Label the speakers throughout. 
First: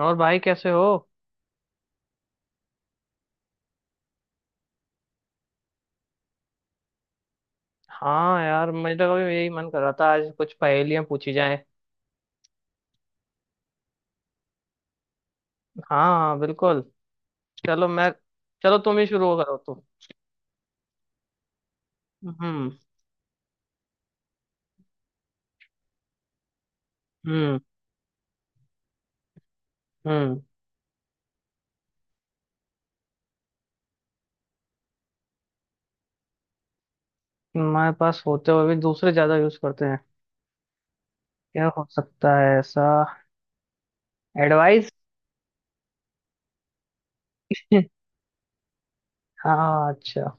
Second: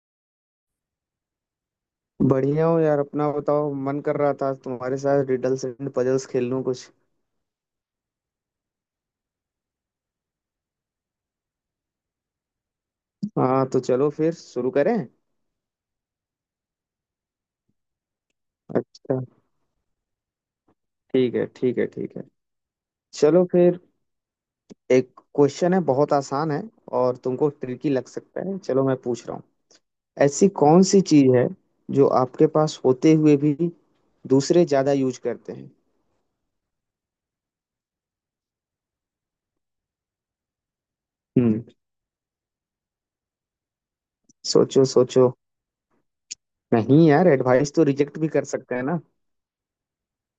Speaker 1: और भाई कैसे हो।
Speaker 2: बढ़िया हो यार। अपना बताओ। मन कर रहा था आज तुम्हारे साथ रिडल्स एंड पजल्स खेल लूं कुछ।
Speaker 1: हाँ यार, मेरा भी यही मन कर रहा था, आज कुछ पहेलियां पूछी जाएं।
Speaker 2: हाँ तो चलो फिर शुरू करें।
Speaker 1: हाँ हाँ, बिल्कुल। चलो मैं, चलो तुम ही
Speaker 2: अच्छा।
Speaker 1: शुरू करो तुम।
Speaker 2: ठीक है ठीक है ठीक है।
Speaker 1: हम्म।
Speaker 2: चलो फिर। एक क्वेश्चन है बहुत आसान है और तुमको
Speaker 1: हम्म।
Speaker 2: ट्रिकी लग सकता है। चलो मैं पूछ रहा हूँ।
Speaker 1: हम्म।
Speaker 2: ऐसी कौन सी चीज है जो आपके पास होते हुए भी दूसरे ज्यादा यूज करते हैं।
Speaker 1: हमारे पास होते हुए भी दूसरे ज्यादा यूज करते हैं?
Speaker 2: हम्म।
Speaker 1: क्या हो सकता है ऐसा?
Speaker 2: सोचो
Speaker 1: एडवाइस।
Speaker 2: सोचो। नहीं यार, एडवाइस तो रिजेक्ट भी कर सकते हैं ना।
Speaker 1: हाँ अच्छा,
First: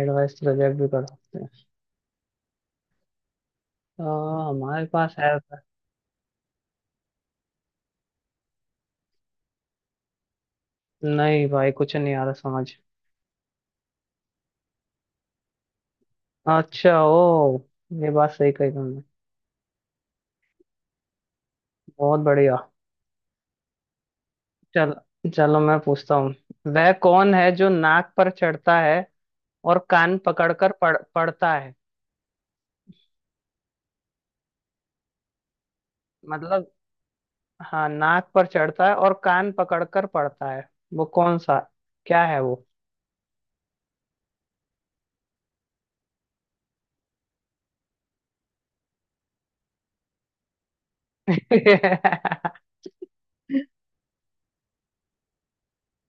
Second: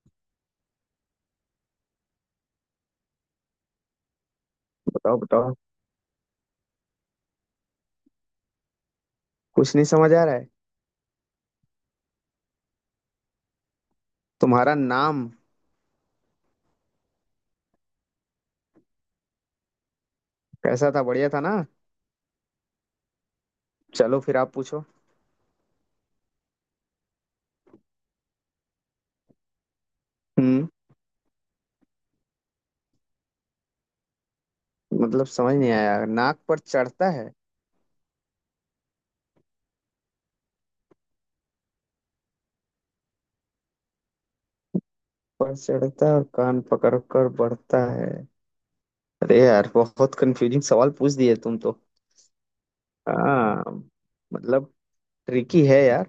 Speaker 1: एडवाइस तो रिजेक्ट भी कर सकते हैं। आ, हमारे पास
Speaker 2: बताओ
Speaker 1: है
Speaker 2: बताओ।
Speaker 1: ऐसा?
Speaker 2: कुछ नहीं समझ आ रहा है।
Speaker 1: नहीं भाई, कुछ नहीं आ रहा समझ।
Speaker 2: तुम्हारा नाम।
Speaker 1: अच्छा ओ, ये बात सही कही तुमने।
Speaker 2: कैसा था, बढ़िया था ना।
Speaker 1: बहुत बढ़िया।
Speaker 2: चलो फिर आप पूछो।
Speaker 1: चल, चलो मैं पूछता हूँ। वह कौन है जो नाक पर चढ़ता है और कान
Speaker 2: हम्म।
Speaker 1: पकड़कर पढ़ता है?
Speaker 2: मतलब समझ नहीं आया। नाक पर
Speaker 1: मतलब,
Speaker 2: चढ़ता है।
Speaker 1: हाँ नाक पर चढ़ता है और कान पकड़कर पढ़ता है। वो कौन सा, क्या है वो?
Speaker 2: पर चढ़ता है और कान पकड़ कर बढ़ता है। अरे यार, बहुत कंफ्यूजिंग सवाल पूछ दिए तुम तो। हाँ। मतलब, ट्रिकी है यार।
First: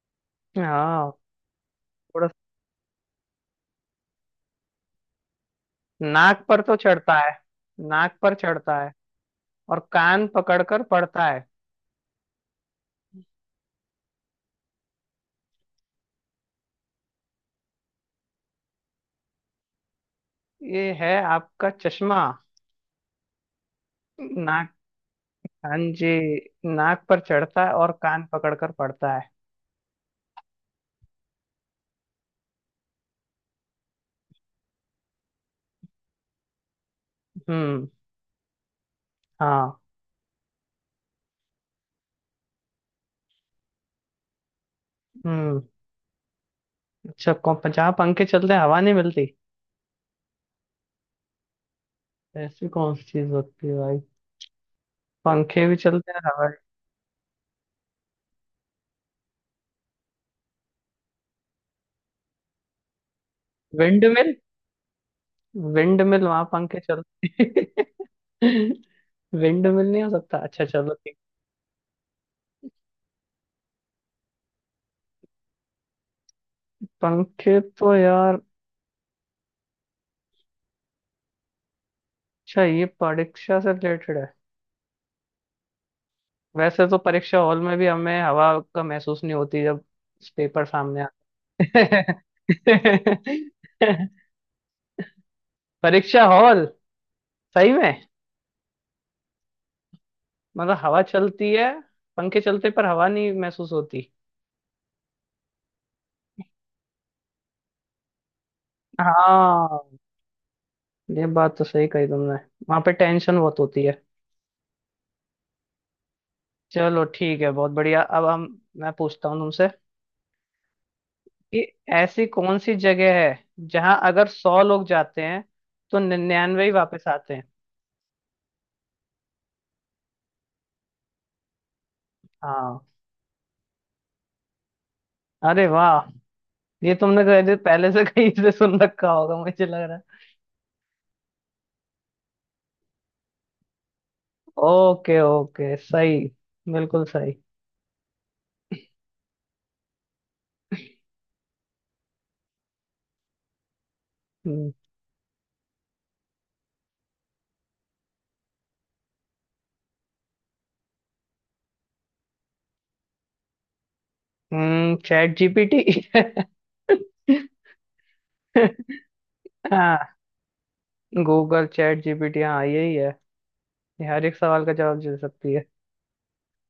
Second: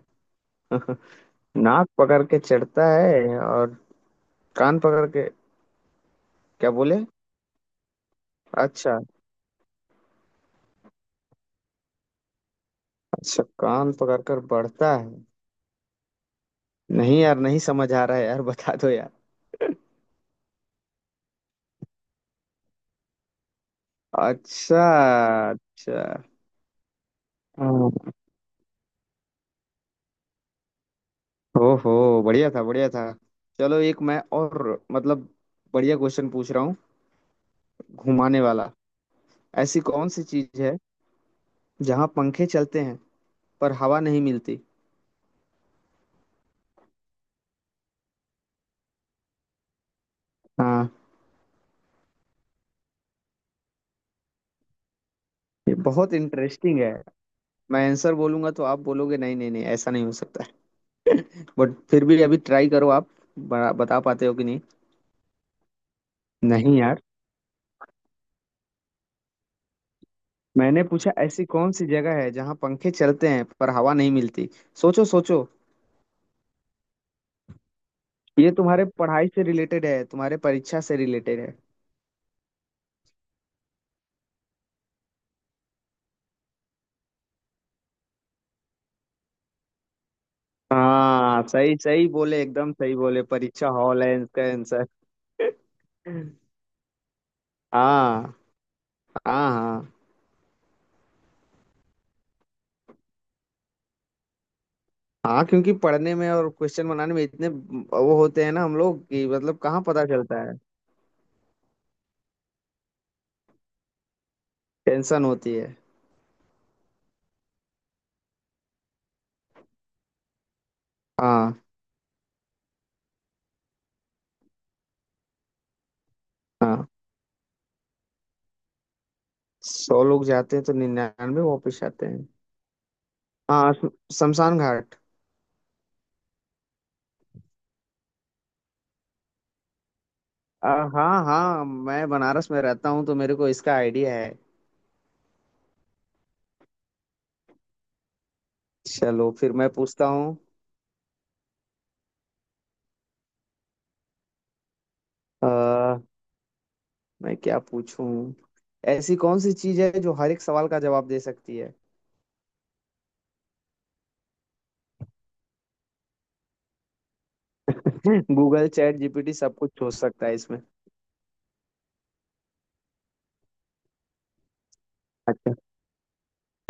Speaker 1: हाँ,
Speaker 2: नाक पकड़
Speaker 1: थोड़ा।
Speaker 2: के चढ़ता है और कान पकड़ के।
Speaker 1: नाक पर
Speaker 2: क्या
Speaker 1: तो
Speaker 2: बोले।
Speaker 1: चढ़ता है। नाक पर चढ़ता है
Speaker 2: अच्छा।
Speaker 1: और कान पकड़कर पढ़ता है।
Speaker 2: अच्छा, कान पकड़ कर बढ़ता है। नहीं यार, नहीं समझ आ रहा है यार, बता दो यार।
Speaker 1: ये है आपका चश्मा। नाक।
Speaker 2: अच्छा।
Speaker 1: हाँ
Speaker 2: अच्छा।
Speaker 1: जी, नाक पर चढ़ता है और कान पकड़कर पढ़ता है।
Speaker 2: ओहो, बढ़िया था बढ़िया था। चलो एक मैं और। मतलब, बढ़िया क्वेश्चन पूछ रहा हूँ।
Speaker 1: हम्म।
Speaker 2: घुमाने वाला। ऐसी
Speaker 1: हाँ।
Speaker 2: कौन सी चीज है जहाँ पंखे चलते हैं पर हवा नहीं मिलती।
Speaker 1: हम्म, अच्छा, कौन जहाँ पंखे चलते हैं हवा नहीं मिलती?
Speaker 2: हाँ
Speaker 1: ऐसी कौन सी चीज होती है भाई? पंखे
Speaker 2: ये
Speaker 1: भी चलते
Speaker 2: बहुत
Speaker 1: हैं हवा।
Speaker 2: इंटरेस्टिंग है। मैं आंसर बोलूंगा तो आप बोलोगे नहीं नहीं नहीं, ऐसा नहीं हो सकता है। बट फिर भी अभी ट्राई करो आप। बता
Speaker 1: विंड
Speaker 2: पाते हो
Speaker 1: मिल।
Speaker 2: कि नहीं।
Speaker 1: विंड मिल वहां
Speaker 2: नहीं
Speaker 1: पंखे
Speaker 2: यार,
Speaker 1: चलते हैं। विंड मिल नहीं हो सकता? अच्छा
Speaker 2: मैंने
Speaker 1: चलो,
Speaker 2: पूछा
Speaker 1: ठीक।
Speaker 2: ऐसी कौन सी जगह है जहाँ पंखे चलते हैं पर हवा नहीं मिलती। सोचो सोचो।
Speaker 1: पंखे तो यार।
Speaker 2: ये तुम्हारे पढ़ाई से रिलेटेड है, तुम्हारे परीक्षा से रिलेटेड है।
Speaker 1: अच्छा, ये परीक्षा से रिलेटेड है। वैसे तो परीक्षा हॉल में भी हमें हवा का महसूस नहीं होती, जब पेपर सामने आते
Speaker 2: हाँ सही सही बोले, एकदम सही बोले।
Speaker 1: हैं।
Speaker 2: परीक्षा हॉल है इसका आंसर।
Speaker 1: परीक्षा हॉल, सही में।
Speaker 2: हाँ हाँ हाँ।
Speaker 1: मतलब हवा चलती है, पंखे चलते पर हवा नहीं महसूस होती।
Speaker 2: हाँ क्योंकि पढ़ने में और क्वेश्चन बनाने में इतने वो होते हैं ना हम लोग कि मतलब कहाँ
Speaker 1: हाँ,
Speaker 2: पता चलता है।
Speaker 1: ये बात तो सही कही तुमने। वहां पे टेंशन बहुत होती है।
Speaker 2: टेंशन होती है।
Speaker 1: चलो ठीक है, बहुत बढ़िया। अब हम, मैं पूछता हूँ तुमसे, कि
Speaker 2: हाँ
Speaker 1: ऐसी कौन सी जगह है जहां अगर 100 लोग जाते हैं तो 99 ही
Speaker 2: हाँ।
Speaker 1: वापस आते हैं?
Speaker 2: 100 लोग जाते हैं तो 99 वापस आते हैं।
Speaker 1: हाँ।
Speaker 2: हाँ शमशान घाट।
Speaker 1: अरे वाह, ये तुमने कहे थे पहले से, कहीं से सुन रखा होगा, मुझे लग रहा है।
Speaker 2: आ, हाँ हाँ, मैं बनारस में रहता हूँ तो मेरे को इसका आइडिया है।
Speaker 1: ओके ओके, सही, बिल्कुल सही।
Speaker 2: चलो फिर मैं पूछता हूँ।
Speaker 1: हम्म।
Speaker 2: आ, मैं क्या पूछूं। ऐसी कौन सी चीज है जो हर एक सवाल का जवाब दे सकती है।
Speaker 1: हम्म, chat GPT.
Speaker 2: Google, chat GPT, सब कुछ सोच
Speaker 1: हाँ,
Speaker 2: सकता है इसमें।
Speaker 1: गूगल चैट जीपीटी, हाँ यही है, ये हर एक सवाल का जवाब दे सकती
Speaker 2: अच्छा।
Speaker 1: है।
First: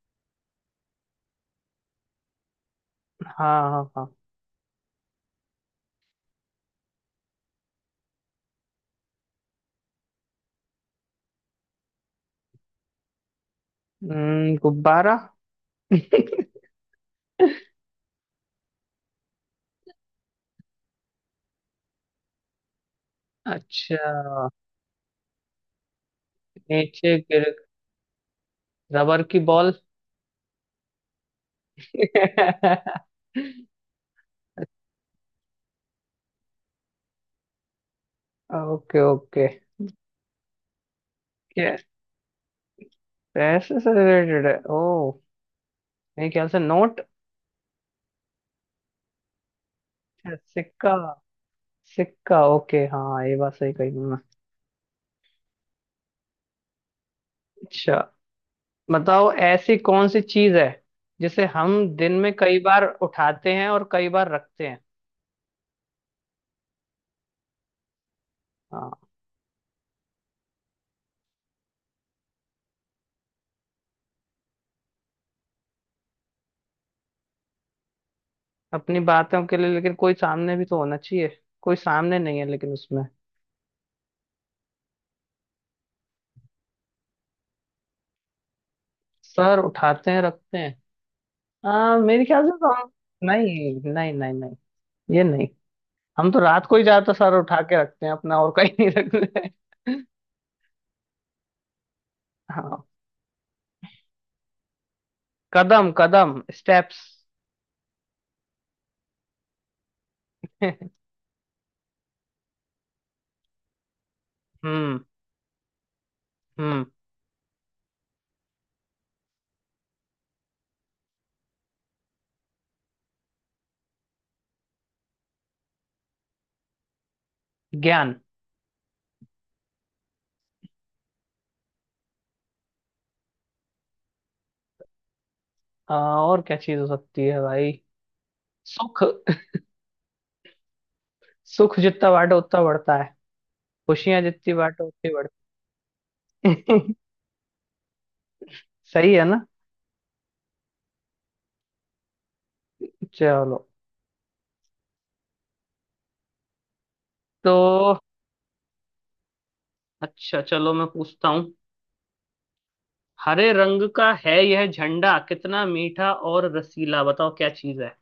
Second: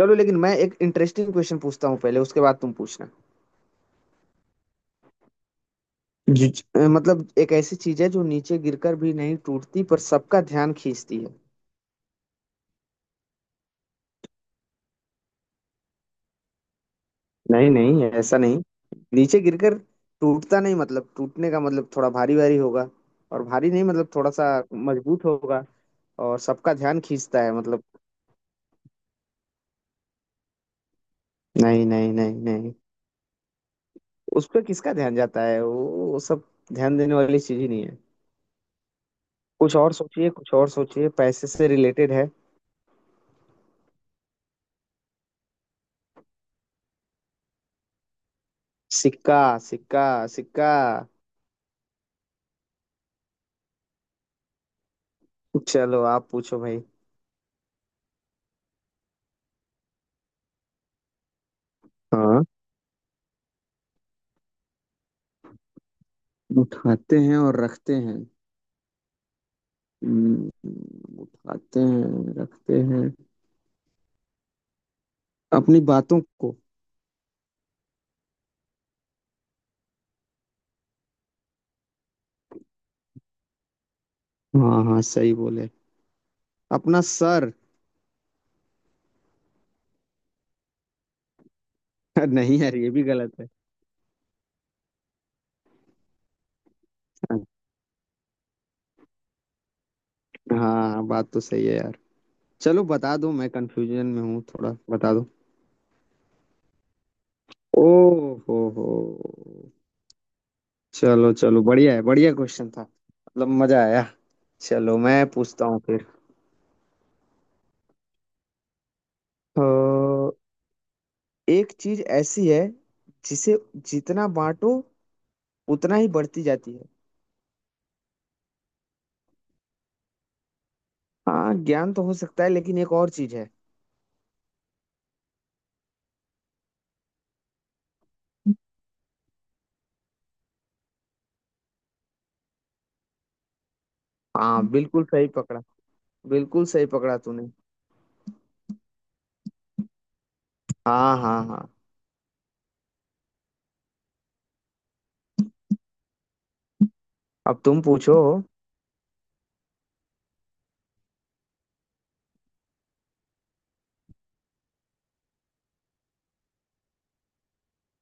Speaker 2: चलो लेकिन मैं एक इंटरेस्टिंग क्वेश्चन पूछता हूँ पहले, उसके बाद तुम पूछना।
Speaker 1: हाँ हाँ हाँ।
Speaker 2: जी जी। मतलब एक ऐसी चीज है जो नीचे गिरकर भी नहीं टूटती पर सबका ध्यान खींचती है।
Speaker 1: गुब्बारा।
Speaker 2: नहीं नहीं, ऐसा नहीं। नीचे गिरकर टूटता नहीं, मतलब टूटने का मतलब थोड़ा भारी भारी होगा। और भारी नहीं, मतलब
Speaker 1: अच्छा।
Speaker 2: थोड़ा सा मजबूत होगा। और सबका ध्यान
Speaker 1: नीचे
Speaker 2: खींचता
Speaker 1: गिर,
Speaker 2: है मतलब।
Speaker 1: रबर की बॉल।
Speaker 2: नहीं नहीं नहीं नहीं। उस पर किसका ध्यान जाता है। वो सब ध्यान देने वाली चीज ही नहीं है।
Speaker 1: Okay okay.
Speaker 2: कुछ और सोचिए, कुछ और सोचिए। पैसे से
Speaker 1: क्या,
Speaker 2: रिलेटेड है।
Speaker 1: पैसे से रिलेटेड है ओ? मेरे ख्याल से नोट।
Speaker 2: सिक्का। सिक्का। सिक्का।
Speaker 1: सिक्का। सिक्का, ओके, हाँ ये बात सही कही तुमने।
Speaker 2: चलो आप पूछो भाई।
Speaker 1: अच्छा, बताओ ऐसी कौन सी चीज है जिसे हम दिन में
Speaker 2: हाँ।
Speaker 1: कई बार उठाते हैं और कई बार रखते हैं?
Speaker 2: उठाते हैं और रखते हैं।
Speaker 1: हाँ।
Speaker 2: हम्म, उठाते हैं रखते हैं अपनी बातों को।
Speaker 1: अपनी बातों के लिए, लेकिन कोई सामने भी तो होना चाहिए। कोई सामने नहीं है लेकिन उसमें।
Speaker 2: हाँ हाँ सही बोले। अपना सर।
Speaker 1: सर उठाते हैं रखते हैं, हाँ मेरे ख्याल से
Speaker 2: नहीं
Speaker 1: तो
Speaker 2: यार, ये
Speaker 1: हम।
Speaker 2: भी गलत है।
Speaker 1: नहीं नहीं नहीं नहीं ये नहीं। हम तो रात को ही ज्यादातर सर उठा के रखते हैं अपना, और कहीं नहीं रखते हैं।
Speaker 2: हाँ बात तो सही है यार। चलो
Speaker 1: हाँ।
Speaker 2: बता दो, मैं कंफ्यूजन में हूँ थोड़ा, बता दो।
Speaker 1: कदम कदम, स्टेप्स।
Speaker 2: ओ हो हो। चलो चलो, बढ़िया है। बढ़िया क्वेश्चन था, मतलब मजा आया। चलो
Speaker 1: हम्म।
Speaker 2: मैं पूछता हूँ फिर।
Speaker 1: हम्म,
Speaker 2: तो एक चीज ऐसी है जिसे जितना बांटो उतना ही बढ़ती जाती है।
Speaker 1: ज्ञान।
Speaker 2: हाँ ज्ञान तो हो सकता है लेकिन एक और चीज है।
Speaker 1: आ, और क्या चीज हो सकती है भाई? सुख। सुख जितना बांटो उतना बढ़ता है। खुशियां जितनी
Speaker 2: हाँ
Speaker 1: बांटो
Speaker 2: बिल्कुल
Speaker 1: उतनी
Speaker 2: सही
Speaker 1: बढ़ती।
Speaker 2: पकड़ा, बिल्कुल सही
Speaker 1: हैं।
Speaker 2: पकड़ा तूने।
Speaker 1: सही है ना?
Speaker 2: हाँ हाँ हाँ।
Speaker 1: चलो, तो,
Speaker 2: अब तुम पूछो।
Speaker 1: अच्छा चलो, मैं पूछता हूँ। हरे रंग का है यह झंडा, कितना मीठा और रसीला, बताओ क्या चीज है?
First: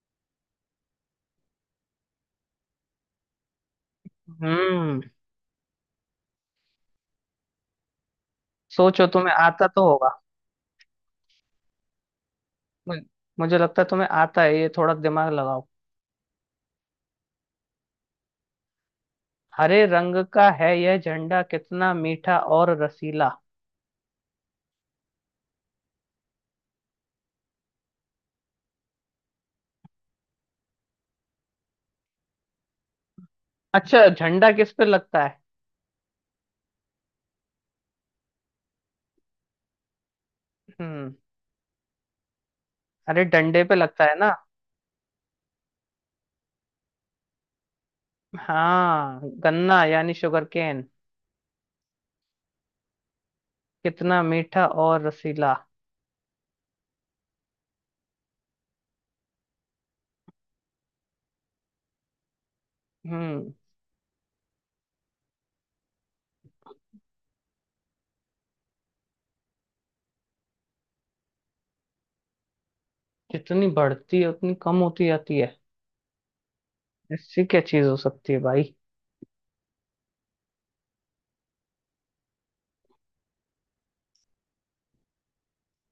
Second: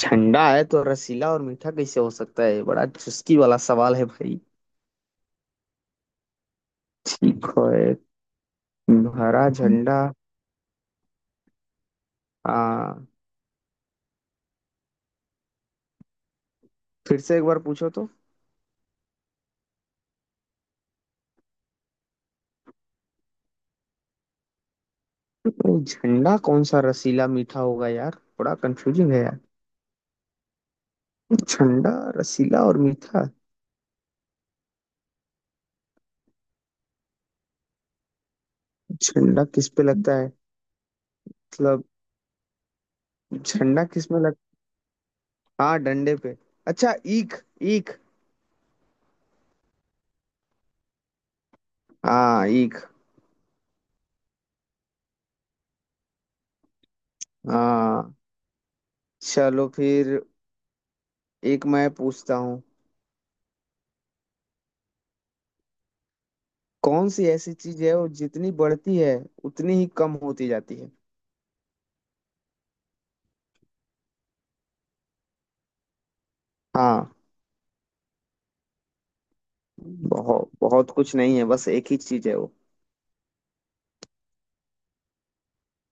Speaker 2: ठंडा है तो रसीला और मीठा कैसे हो सकता है, बड़ा चुस्की वाला सवाल है भाई।
Speaker 1: हम्म।
Speaker 2: ठीक है।
Speaker 1: सोचो, तुम्हें
Speaker 2: हरा
Speaker 1: आता तो
Speaker 2: झंडा।
Speaker 1: होगा। मु-
Speaker 2: हाँ।
Speaker 1: मुझे लगता है तुम्हें आता है, ये थोड़ा दिमाग लगाओ।
Speaker 2: फिर से एक बार पूछो तो।
Speaker 1: हरे रंग का है यह झंडा, कितना मीठा और रसीला।
Speaker 2: नहीं, झंडा कौन सा रसीला मीठा होगा यार, बड़ा कंफ्यूजिंग है यार। झंडा, रसीला और मीठा।
Speaker 1: अच्छा, झंडा किस पे लगता है?
Speaker 2: झंडा किस पे लगता है।
Speaker 1: हम्म,
Speaker 2: मतलब।
Speaker 1: अरे डंडे पे
Speaker 2: झंडा
Speaker 1: लगता
Speaker 2: किस
Speaker 1: है
Speaker 2: में
Speaker 1: ना।
Speaker 2: लग हाँ, डंडे पे। अच्छा, ईख। ईख।
Speaker 1: हाँ, गन्ना, यानी शुगर केन।
Speaker 2: हाँ, ईख।
Speaker 1: कितना मीठा और रसीला।
Speaker 2: हाँ। चलो फिर एक मैं पूछता हूँ।
Speaker 1: हम्म,
Speaker 2: कौन सी ऐसी चीज है वो जितनी बढ़ती है उतनी ही कम होती जाती है।
Speaker 1: जितनी बढ़ती है उतनी कम होती जाती है।
Speaker 2: हाँ।
Speaker 1: ऐसी क्या चीज हो सकती है भाई?
Speaker 2: बहुत बहुत कुछ नहीं है, बस एक ही चीज है वो।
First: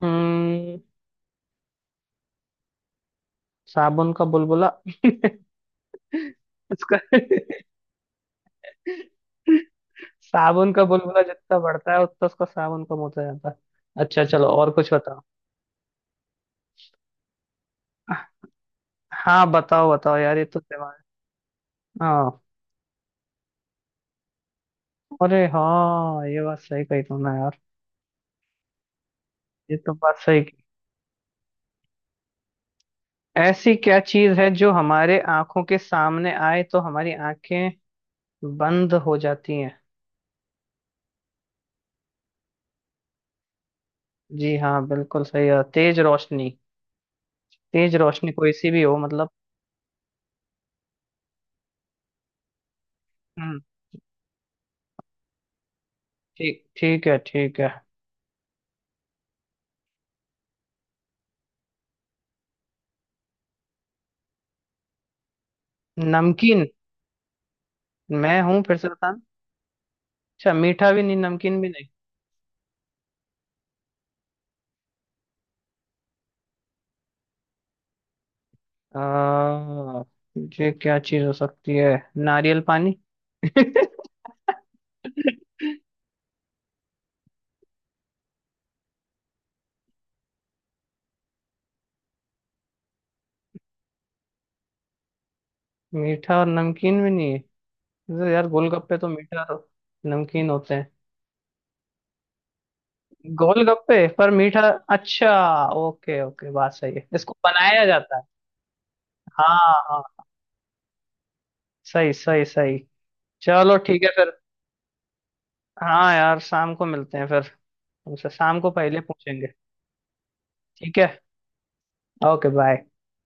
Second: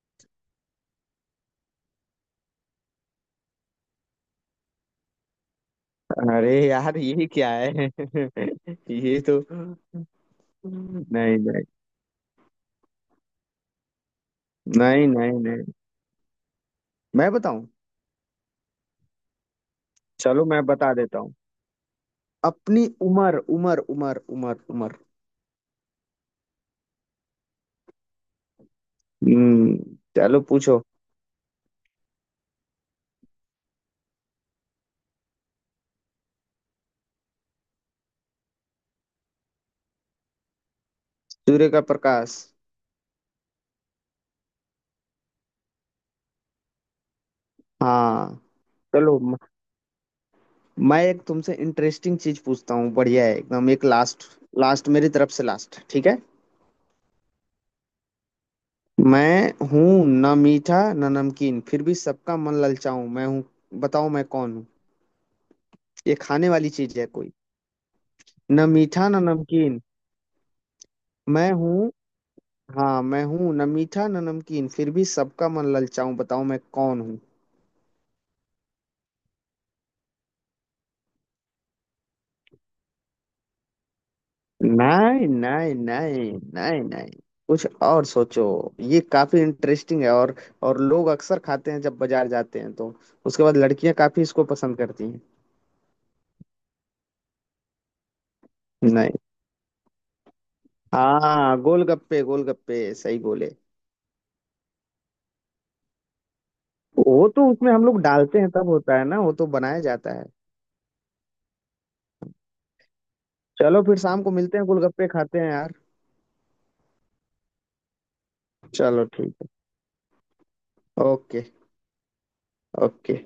Speaker 1: हम्म, साबुन का बुलबुला।
Speaker 2: अरे यार
Speaker 1: उसका
Speaker 2: ये क्या है। ये तो।
Speaker 1: साबुन का बुलबुला
Speaker 2: नहीं
Speaker 1: जितना
Speaker 2: नहीं
Speaker 1: बढ़ता है उतना उसका साबुन कम होता जाता है। अच्छा चलो, और कुछ
Speaker 2: नहीं
Speaker 1: बताओ।
Speaker 2: नहीं नहीं। मैं बताऊं।
Speaker 1: हाँ बताओ बताओ यार, ये
Speaker 2: चलो
Speaker 1: तो
Speaker 2: मैं बता
Speaker 1: दिमाग।
Speaker 2: देता हूँ।
Speaker 1: हाँ,
Speaker 2: अपनी उम्र, उम्र, उम्र, उम्र, उम्र।
Speaker 1: अरे हाँ, ये बात सही कही तुमने यार। ये
Speaker 2: हम्म।
Speaker 1: तो बात
Speaker 2: चलो
Speaker 1: सही की।
Speaker 2: पूछो।
Speaker 1: ऐसी क्या चीज है जो हमारे आंखों के सामने आए तो हमारी आंखें बंद हो जाती हैं?
Speaker 2: सूर्य का प्रकाश।
Speaker 1: जी हाँ, बिल्कुल सही है, तेज रोशनी। तेज रोशनी
Speaker 2: हाँ।
Speaker 1: कोई सी भी हो,
Speaker 2: चलो
Speaker 1: मतलब।
Speaker 2: मैं एक तुमसे इंटरेस्टिंग चीज पूछता हूँ, बढ़िया है
Speaker 1: हम्म।
Speaker 2: एकदम। एक लास्ट। लास्ट मेरी तरफ से, लास्ट ठीक है।
Speaker 1: ठीक, ठीक है, ठीक है।
Speaker 2: मैं हूँ ना मीठा ना नमकीन, फिर भी सबका मन ललचाऊं मैं हूँ। बताओ मैं कौन हूँ। ये खाने
Speaker 1: नमकीन।
Speaker 2: वाली चीज है कोई।
Speaker 1: मैं हूँ,
Speaker 2: ना
Speaker 1: फिर से
Speaker 2: मीठा
Speaker 1: बताना।
Speaker 2: ना नमकीन।
Speaker 1: अच्छा, मीठा भी नहीं
Speaker 2: मैं
Speaker 1: नमकीन भी नहीं।
Speaker 2: हूँ। हाँ मैं हूँ न मीठा न नमकीन, फिर भी सबका मन ललचाऊं। बताओ मैं कौन हूँ।
Speaker 1: आ, ये क्या चीज हो सकती है? नारियल पानी।
Speaker 2: नहीं नहीं नहीं नहीं नहीं। कुछ और सोचो। ये काफी इंटरेस्टिंग है और लोग अक्सर खाते हैं जब बाजार जाते हैं तो। उसके बाद लड़कियां काफी इसको पसंद करती हैं।
Speaker 1: मीठा और नमकीन भी नहीं है तो यार, गोलगप्पे तो
Speaker 2: नहीं।
Speaker 1: मीठा और नमकीन होते हैं।
Speaker 2: हाँ गोलगप्पे, गोलगप्पे सही बोले।
Speaker 1: गोलगप्पे, पर मीठा। अच्छा, ओके ओके, बात सही है,
Speaker 2: वो
Speaker 1: इसको
Speaker 2: तो उसमें
Speaker 1: बनाया
Speaker 2: हम लोग
Speaker 1: जाता है।
Speaker 2: डालते हैं तब होता है ना, वो तो
Speaker 1: हाँ।
Speaker 2: बनाया
Speaker 1: हाँ,
Speaker 2: जाता है।
Speaker 1: सही सही सही। चलो
Speaker 2: चलो फिर
Speaker 1: ठीक है
Speaker 2: शाम को
Speaker 1: फिर।
Speaker 2: मिलते हैं, गोलगप्पे खाते हैं यार।
Speaker 1: हाँ यार, शाम को मिलते हैं फिर। हमसे शाम को पहले
Speaker 2: चलो ठीक
Speaker 1: पूछेंगे।
Speaker 2: है।
Speaker 1: ठीक है।
Speaker 2: ओके।
Speaker 1: Okay bye.
Speaker 2: ओके।